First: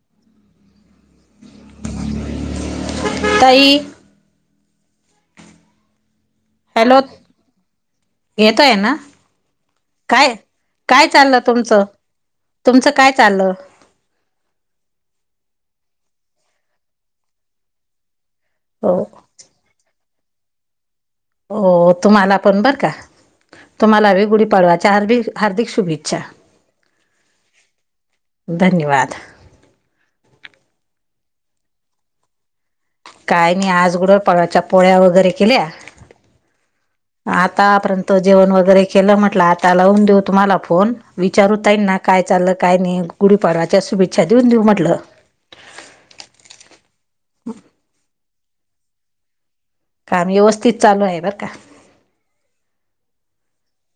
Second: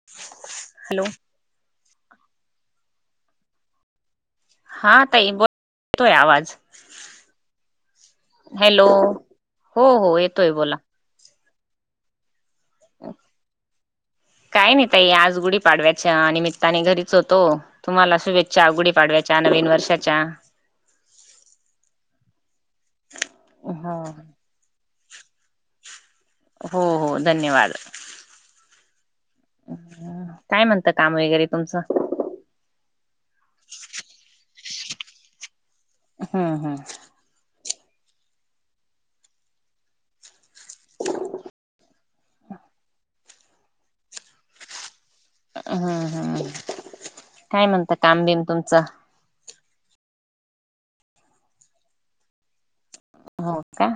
Hello. ताई. हा ताई बोल, येतोय आवाज. हॅलो येतोय हॅलो ना, हो हो काय येतोय बोला काय चाललं. तुमच, तुमचं काय चाललं. काय नाही ताई, आज गुढी पाडव्याच्या निमित्ताने घरीच होतो. तुम्हाला शुभेच्छा च्या हो गुढीपाडव्याच्या नवीन वर्षाच्या हो, तुम्हाला पण बर का, तुम्हाला बी हो गुढीपाडव्या च्या हार्बिक हार्दिक शुभेच्छा. हो हो, धन्यवाद. धन्यवाद. काय म्हणत काम वगैरे तुमचं? काय नाही, आज गुढपाडव्याच्या पोळ्या वगैरे केल्या. हम्म हम्म. आतापर्यंत जेवण वगैरे केलं, म्हंटलं आता लावून देऊ तुम्हाला फोन, विचारू ताईंना काय चाल काय नाही, गुढीपाडवाच्या शुभेच्छा देऊन देऊ म्हटलं. हम्म, हम्म, काय म्हणतं काम बिम तुमचं? काम व्यवस्थित चालू आहे बर का. हो का?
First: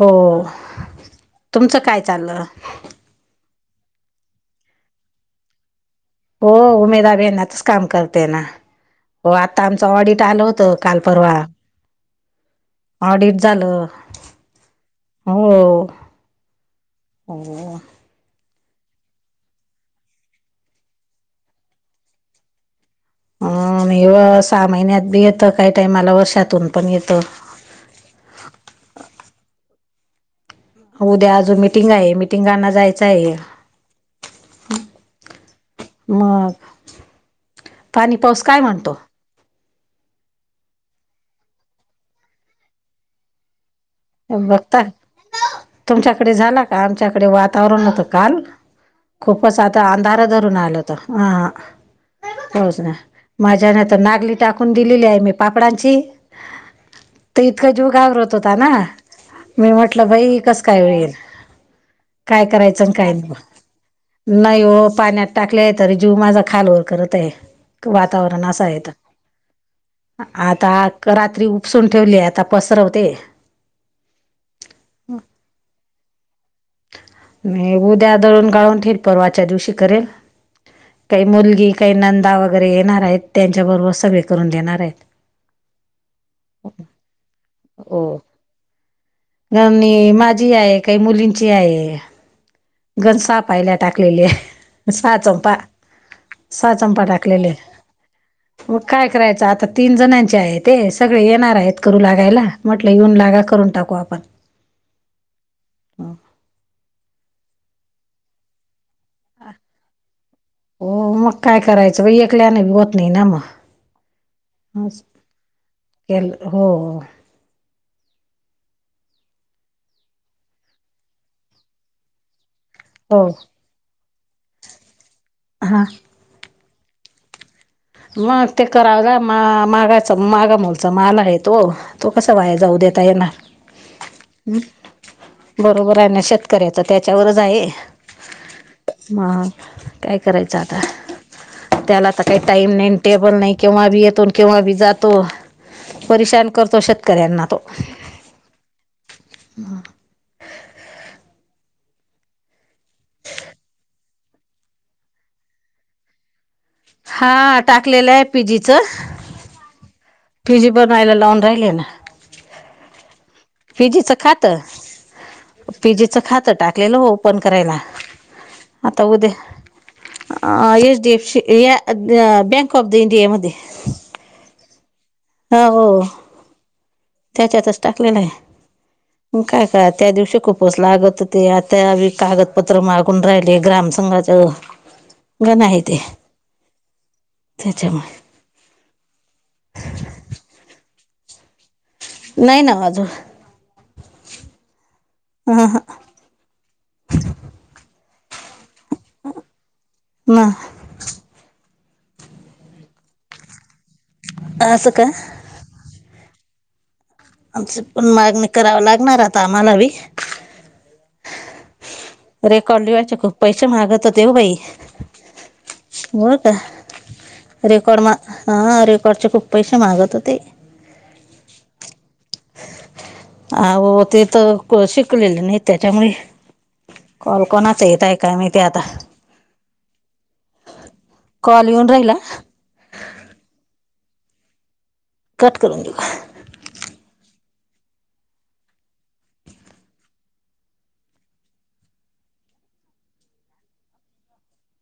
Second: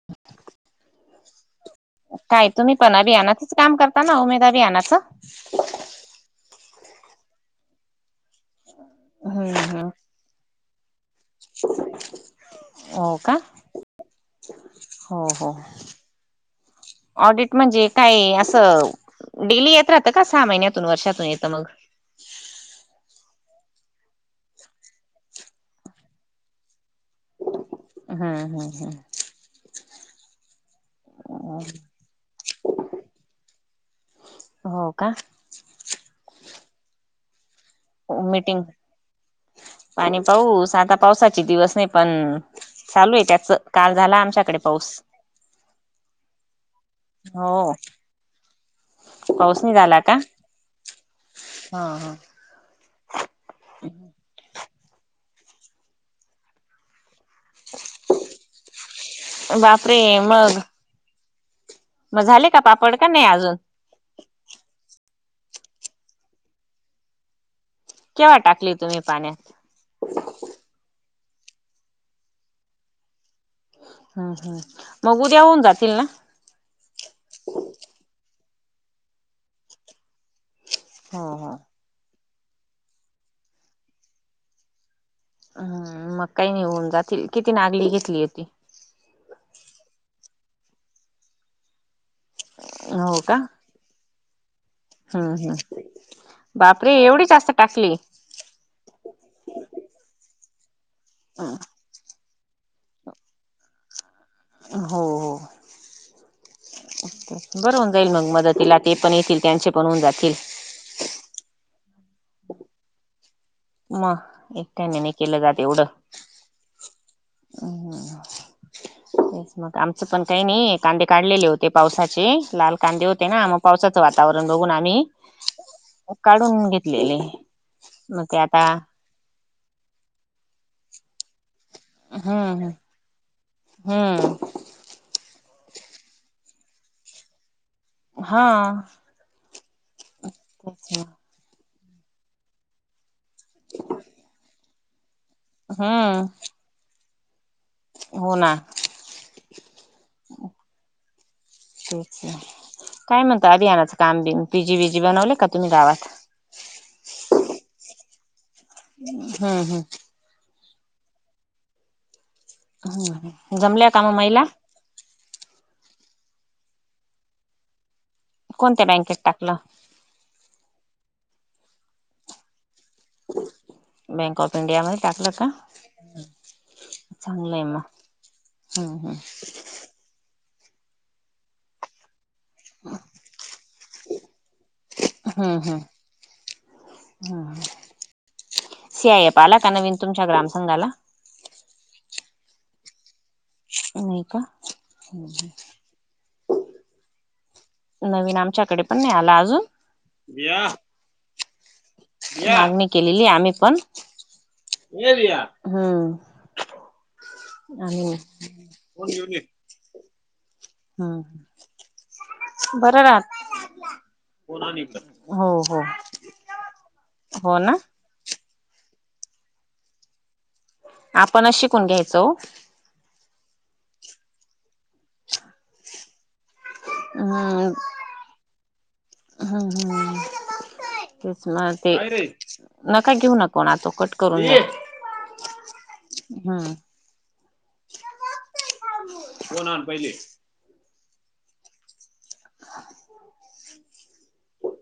हो, तुमचं काय चाललं? तुम्ही पण अभियानाचच काम करताना उमेद अभियानाच? हो, उमेद अभियानाचच काम करते ना, हो, हम्म आता आमचं हम्म ऑडिट आलं होतं. काल परवा. हो का ऑडिट झालं, हो. ऑडिट हो म्हणजे? काय असं डेली येत राहतं का, सहा महिन्यातून वर्षातून येतं मग? उम्म, नाही व सहा महिन्यात बी येतं, काही टायमाला वर्षातून पण येतं. हम्म, हम्म, हम्म. उद्या अजून मिटिंग आहे, मिटिंगांना जायचं आहे. हो का? मग. पाणी उ पाऊस काय मीटिंग. म्हणतो पाणी पाऊस, आता पावसाचे दिवस नाही, पण चालू आहे त्याचं. बघता तुमच्याकडे झाला का? आमच्याकडे हो वातावरण होतं काल खूपच पाऊस नाही आता झाला का अंधार धरून आलं होतं, अहा, हा हा पोहच ना. माझ्याने तर नागली टाकून दिलेली आहे, मी पापडांची. तर इतका जीव घाबरत होता ना, मी बापरे म्हटलं बाई मग कसं काय होईल? मग काय झाले का करायचं आणि पापड का काय नाही. अजून नाही ओ, पाण्यात टाकले तरी जीव माझा खालवर करत आहे. केव्हा वातावरण असं टाकली आहे तर. तुम्ही पाण्यात आता रात्री उपसून ठेवले, आता पसरवते. हम्म, हम्म, मग उद्या होऊन जातील ना. मी उद्या दळून गाळून ठेइल, परवाच्या दिवशी करेल. काही हो हो मुलगी, काही नंदा, वगैरे येणार आहेत, त्यांच्या बरोबर सगळे करून देणार आहेत. हम्म, मग काही नाही होऊन जातील, किती नागली घेतली होती? घमणी माझी आहे, काही मुलींची आहे. हो गंज का सहा पायल्या टाकलेली आहे, सहा हम्म हम्म चंपा. सहा बापरे चंपा एवढी टाकलेले. जास्त टाकली मग काय करायचं आता, तीन जणांचे आहे ते, सगळे येणार आहेत. करू लागायला, म्हटलं, येऊन लागा, करून टाकू आपण. हो हो. बरं होऊन जाईल मग मदतीला,, ते पण येतील त्यांचे पण होऊन जातील. हो मग काय करायचं बाई, ऐकल्यानी होत नाही ना मग. मग, एकट्याने असं नाही केलं जात एवढं. केलं हो हो. हम्म [inaudible] ते मग आमचं पण काही नाही, कांदे काढलेले होते पावसाचे, लाल कांदे हो होते ना, मग पावसाचं वातावरण बघून आम्ही हा. काढून घेतलेले. मग ते कराव जा मा मागाच मागा मुलचा माल आहे तो,, तो कसं व्हाया हम्म जाऊ देत. तयांना. हम्म. हम्म, बरोबर आहे ना शेतकऱ्याच त्याच्यावरच आहे. हा. मग काय करायचं आता, तेच त्याला आता काही टाईम नाही टेबल नाही, केव्हा बी येतो न केव्हा बी जातो, हम्म परेशान करतो शेतकऱ्यांना तो. हो ना. [inaudible] काय म्हणता आधी आणायचं काम बिम,, पीजी विजी बनवले का तुम्ही गावात? हा टाकलेलं आहे पिजीचं हं हं फिजी पण अयला लाऊन राहिले ना हम्म. फिजिच खातं फिजिच खातं टाकलेलं हो ओपन करायला.. कोणत्या आता बँकेत उद्या टाकलं अँ.. एच डी एफ सी या बँक ऑफ द इंडिया मध्ये बँक ऑफ इंडिया मध्ये टाकलं का हा हो.. चांगलंय त्याच्यातच मग टाकलेलं आहे.. हम्म म काय हा त्या दिवशी खूपच लागत होती, आता कागत पत्र मागून राहिले ग्रामसंघाच.. हम्म गण आहे हम्म ते. त्याच्यामुळे सीआय एफ आला का नवीन तुमच्या ग्रामसंंघाला? नाही ना आजू नाई का. ह ह नवीन आमच्याकडे पण नाही आला अजून.. ना दिया दिया.. मागणी केलेलीय आम्हीपण.. असं का ऐ दिया हम्म. आमच्यात पण आणि मागणी कराव लागणार आता आम्हाला बी हम्म. रेकॉर्ड बरं लिवायचे खूप राहत पैसे मागत होतेव बाई.. हो हो हो का. हो ना रेकॉर्ड मा.. हा रेकॉर्डचे खूप पैसे मागत होते. आपणच शिकून घ्यायचो ओ अहो.. ते तर शिकलेले नाहीत त्याच्यामुळे कॉल हम्म कोणाचा येत आहे काय माहिती आता हम्म हम्म तेच ना कॉल येऊन ते,, राहिला नका घेऊन कोणा तो कट करून घ्या कट करून देऊ हा दोन आण पहिले हो [unintelligible]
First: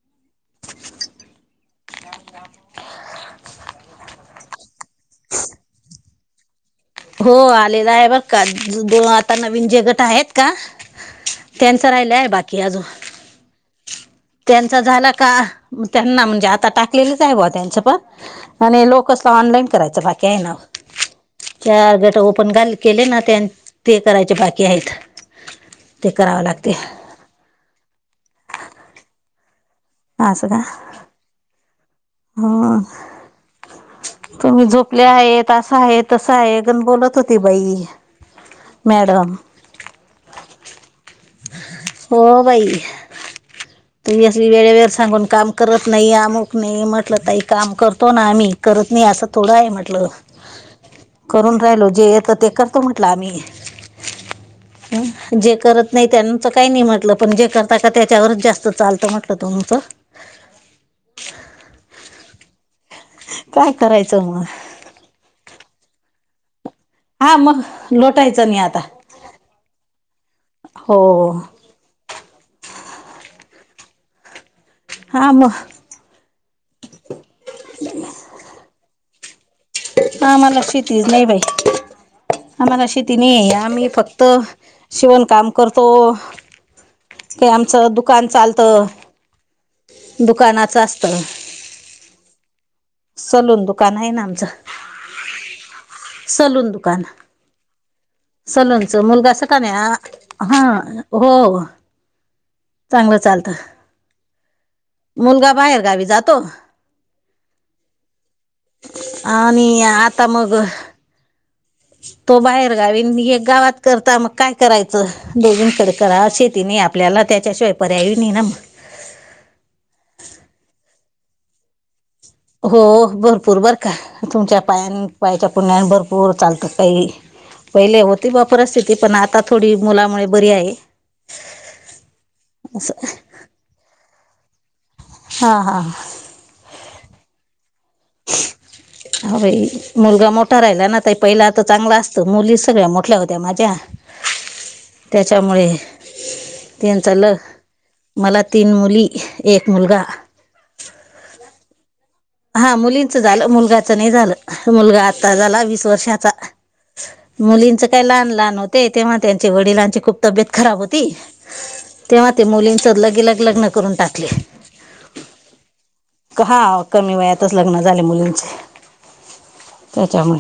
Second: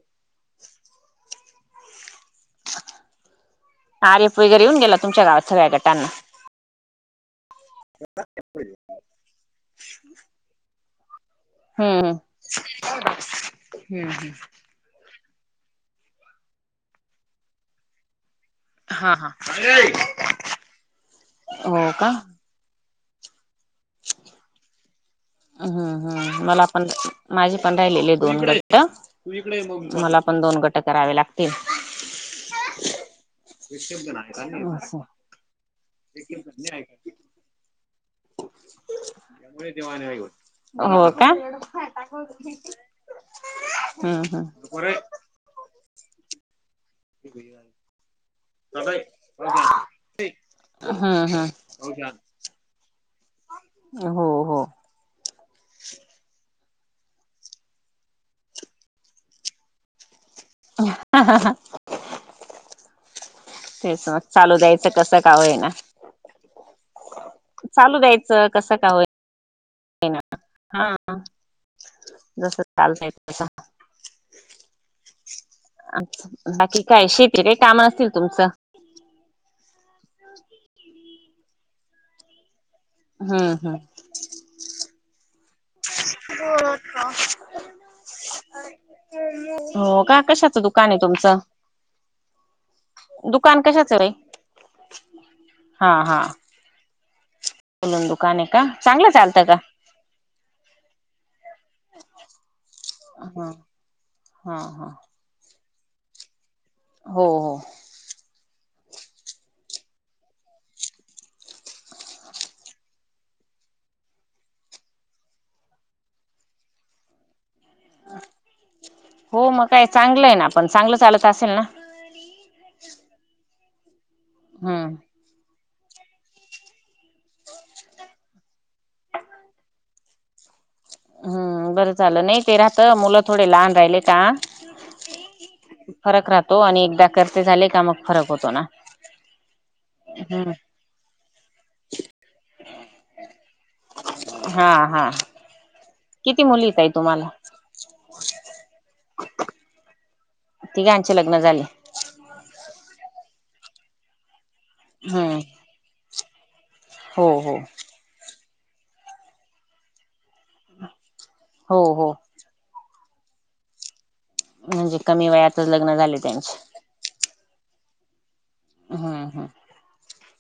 आर फ वगैरे येऊन गेला तुमच्या गावात सगळ्या गटांना हो आलेला आहे बर का दोन आता नवीन जे गट आहेत का त्याचं हम्म. राहिलाय आहे बाकी अजुन हम्म हम्म. त्यां च झालं का त्यांना म्हणजे आता टाकलेलंच आहे बुवा त्यांच पण आणि हा हा. लोकसं ऑनलाईन करायचं बाकी आहे ना हो चार का? गट ओपन झाले केले ना त्यान ते करायचे बाकी आहेत. ह ते करावं ह मला लागते पण माझे पण राहिलेले आहे दोन गट्ट तु इकडं ये मला पण दोन गट करावे लागतील हा.. असं. तुम्ही झोपले आहेत असं आहे तसं आहे गण बोलत होती बाई मॅडम हो का [unintelligible] हम्म हम्म. वेळेवेर सांगून काम करत नाही अमुक नाही म्हटलं तई काम करतो ना आम्ही करत नाही असं थोडं आहे म्हटलं. हम्म हम्म. करून राहीलो जे येत ते कर करतो म्हंटला आम्ही हो हो जे करत नाही त्यांचं काही नाही म्हटलं पण जे करता ते का त्याच्यावरच जास्त असं चालत म्हटल तुमच हा हा हा. काय तेच मग करायचं चालू द्यायच कस का होईना हा मग चालू द्यायचं लोटायचं नाही कस आता का होय हा हो जस चालतय तस हा म अच्छा बाकी काय शेती रे काम न असतील तुमचं? आम्हाला शेतीच नाही बाई आम्हाला शेती नाही हम्म आहे हम्म आम्ही फक्त शिवणकाम करतो ते आमचं दुकान चालत हो का. कशाचं दुकान आहे तुमचं? सलून दुकान आहे ना आमचं सलून दुकान. सलून दु. सलूनच मुलगा अस का नाही हा हो. चांगलं हम्म चालतं हम्म हम्म हम्म. मुलगा बाहेर गावी जातो. हो हो. आणि आता मग. तो बाहेर गावीन एक गावात करता मग काय करायचं दोघींकडे करा शेती नाही अॅप. आपल्याला त्याच्याशिवाय पर्याय नाही ना मग. हो मग काय चांगलं आहे ना. पण चांगलं चालत असेल ना? हो भरपूर बर का तुमच्या हम्म पायान पायाच्या कण्या भरपूर चालतात काही. पहिले होती बा परिस्थिती पण आता थोडी मुलामुळे बरी आहे. हम्म बरं झालं नाही ते राहत असं मुलं थोडे लहान राहिले का. हा हा. तो आणि एकदा कळते झाले का मग फरक होतो ना. हा बाई. मुलगा हम्म मोठा राहिला ना ताई पहिला आता चांगला असतं. मुलीच सगळ्या मोठ्या होत्या माझ्या. [unintelligible] हा हा. त्यामुळे किती मुली ताई त्यांनचल तुम्हाला मला तीन मुली. एक मुलगा. तिघांची लग्न झाले. हा मुलींचं झालं. मुलगाचं नाही झालं. मुलगा आता हम्म झाला वीस वर्षाचा. हो हो मुलींच काय लहान लहान होते. तेव्हा त्यांचे वडिलांचे खूप तब्येत खराब होती. हो हो तेव्हा ते मुलींच लगेलग लग्न करून टाकले. म्हणजे कमी वयातच लग्न झाले त्यांचे. हा कमी वयातच लग्न झाले मुलींचे. हा हा. त्याच्यामुळ.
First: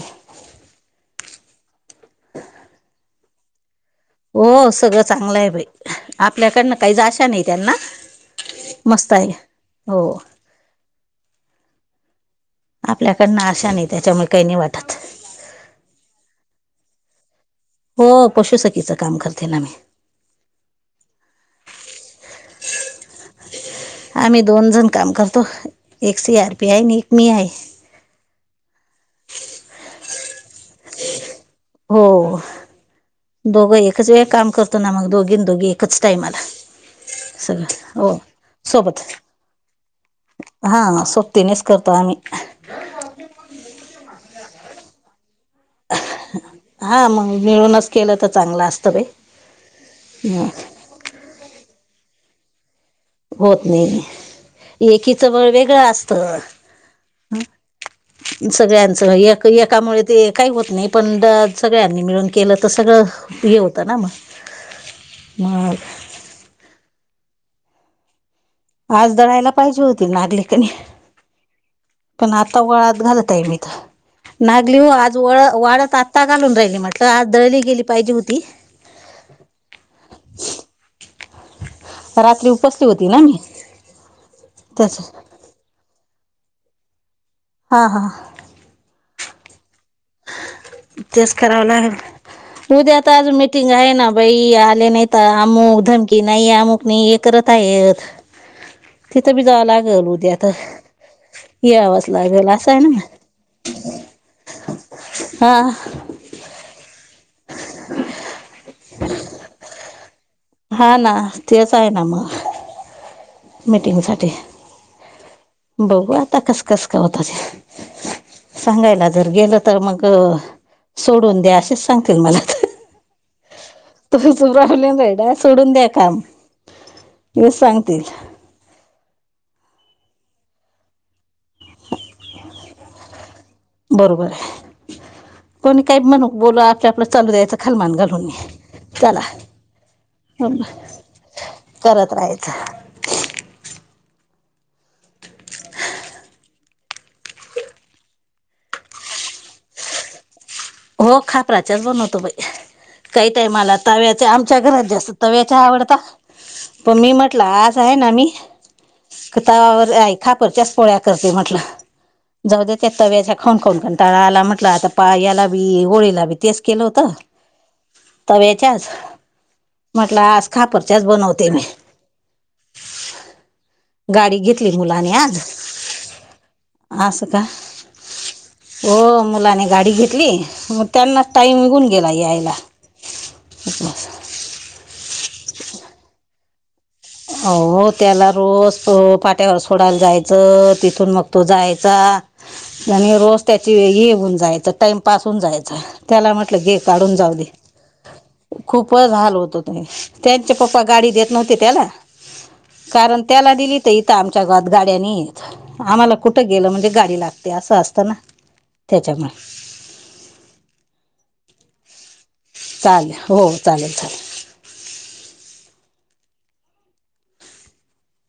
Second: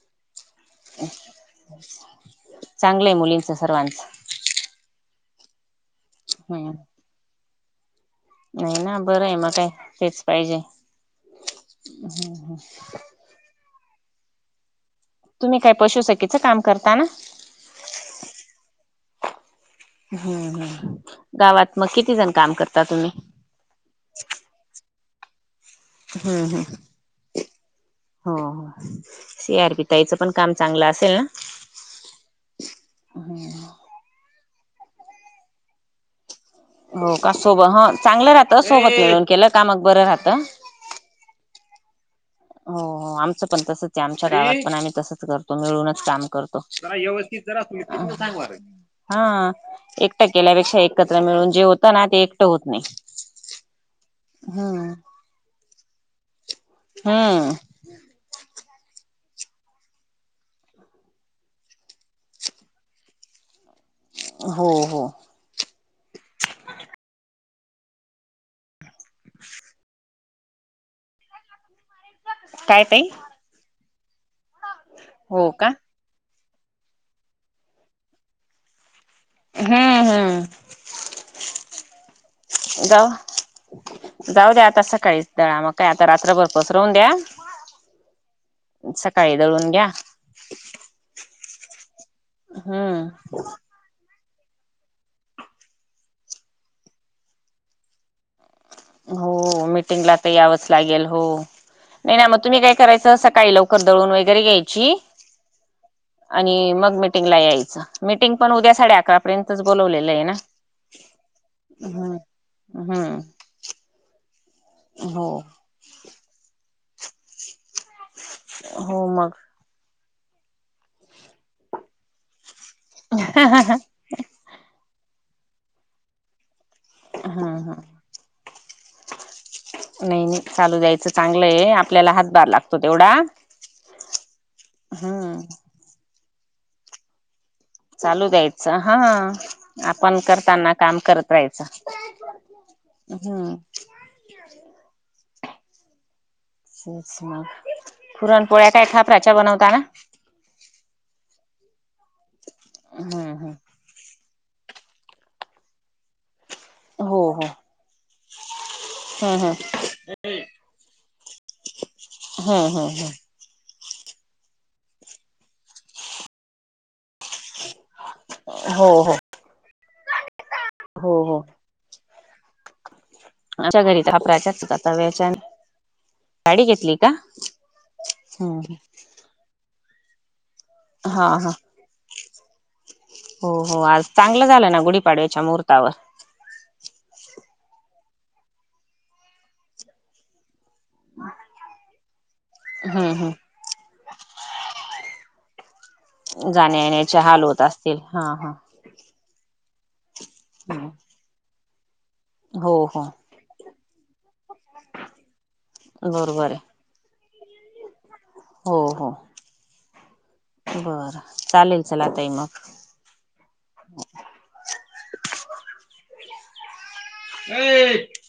चांगलंय मुलींच सर्वाच. हो. सगळं चांगलं आहे बाई. हम्म आपल्याकडनं काहीच आशा नाही त्यांना. नाही ना. बरं आहे मग काय हो तेच पाहिजे. त्यांना आशा नाही. त्याच्यामुळे काही नाही वाटत. तुम्ही काय पशुसकीचं काम करताना? हो. पशुसखीचं काम करते ना मी. हम्म हम्म. गावात मग किती जण काम करता तुम्ही? आम्ही दोन जण काम करतो. एक C hmm R hmm. P आहे आणि एक मी आहे हो हो. सी आर पि ताईचं पण काम चांगलं असेल ना? हो. दोघं एकच वेळ काम करतो ना मग. दोघ दोघी एकच टाईमला. हो का. सोब चांगलं राहतं सोबत मिळून केलं का मग बरं राहतं. हा सोबतीनेच करतो आम्ही. हो हो. आमचं पण तसच आहे. आमच्या गावात पण आम्ही तसच कर तो मिळूनच काम करतो. जरा हा मग व्यवस्थित जरा सोई मिळूनच केलं सोयीनं तर सांग ना र. चांगलं असतं बाई हा एकटं हं केल्यापेक्षा एकत्र मिळून जे होत ना ते एकटं होत नाही. होत नाही. हम्म एकीचं बळ वेगळं असत. हम्म. [unintelligible] सगळ्यांचं एक एकामुळे ते काही होत नाही. पण द सगळ्यांनी मिळून केलं तर सगळं हे होतं ना मग. हो हो. मग. आज दळायला पाहिजे होती. नागली की नाही. पण आता का काय वाळत ताई घालत आहे मी इथ नागली. हो आज वळ हो का? वाळत आ ता घालून राहिली म्हटलं, आज दळली गेली पाहिजे होती. हम्म हम्म. रात्री उपसली होती जाऊ. ना मी जाऊ द्या आता त्याच सकाळीच. दळा मग काय आता रात्रभर पसरवून द्या. हा हा. सकाळी दळून घ्या. तेच करावं लागेल. उद्या हम्म आता आज मीटिंग काय आहे ना बाई. आले नाहीता अमुक धमकी नाही अमुक नाही हे करत आहे. तिथं बी जावं हो लागल मीटिंगला तर उद्या आता यावंच लागेल हो. नाही नाही मग तुम्ही काय करायचं सकाळी लवकर दळून वगैरे घ्यायची. हा आणि मग मिटिंगला यायचं मिटिंग पण उद्या साडे अकरा पर्यंतच बोलवलेलं आहे ना? हा तेच ना हम्म. मग हम्म मीटिंगसाठी हो बघू आता कस कस का होत ते हो सांगायला जर मग गेलं तर मग सोडून द्या असेच सांगतील मला हा हा हा तुमच प्रॉब्लेम आहे ना सोडून द्या काम हा हे हा सांगतील नाही नाही चालू द्यायचं चांगलंय आपल्याला हातभार लागतो तेवढा बरोबर आहे हम्म. कोणी काही म्हणू बोल आपल्या आपलं चालू द्यायचं खालमान चालू घालून द्यायचं हा चला आपण करताना काम करत राहायचं. करत राहायचं हम्म. असच मग पुरणपोळ्या काय खथापराच्या बनवताना? हो खापराच्याच बनवतो बाई हम्म काही हम्म. टाइम आला तव्याच्या आमच्या घरात जास्त तव्याच्या आवडता पण मी हो म्हटलं हो आज आहे ना मी हम्म हम्म. तावावर खापरच्या पोळ्या करते म्हटलं जाऊ हम्म द्या त्या हम्म तव्याच्या खाऊन खाऊन कंटाळा आला म्हटलं आता पा याला बी होळीला बी तेच केलं होत. हो तव्याच्याच हो म्हटलं आज खापरच्याच हो हो बनवते मी आमच्या घरी गाडी खापराच्याच घेतली मुलाने तव्याच्या आज गाडी घेतली असं का. हम्म हो मुलाने गाडी घेतली ती मग त्यांना हा हा टाईम निघून गेला यायला हो हो आज चांगलं झालं ना गुढीपाडव्याच्या मुहूर्तावर. हो त्याला रोज पाट्यावर सोडायला तिथं मग तो जायचा हम्म आणि रोज हम्म त्याची हे होऊन जायचं टाइमपास होऊन जायचं त्याला म्हटलं घे जाण्या काढून येण्याचे जाऊ हाल दे. होत असतील हा हा खूपचं हाल होत हो ते त्यांचे पप्पा गाडी देत नव्हते त्याला हो हो कारण त्याला दिली तर इथं आमच्या गावात गाड्यानी नाहीत. आम्हाला कुठं बरोबर आहे गेलं म्हणजे गाडी लागते असं असतं ना हो हो त्याच्यामुळे बर चालेल चला ताई मग चालेल हो चालेल चालेल ये?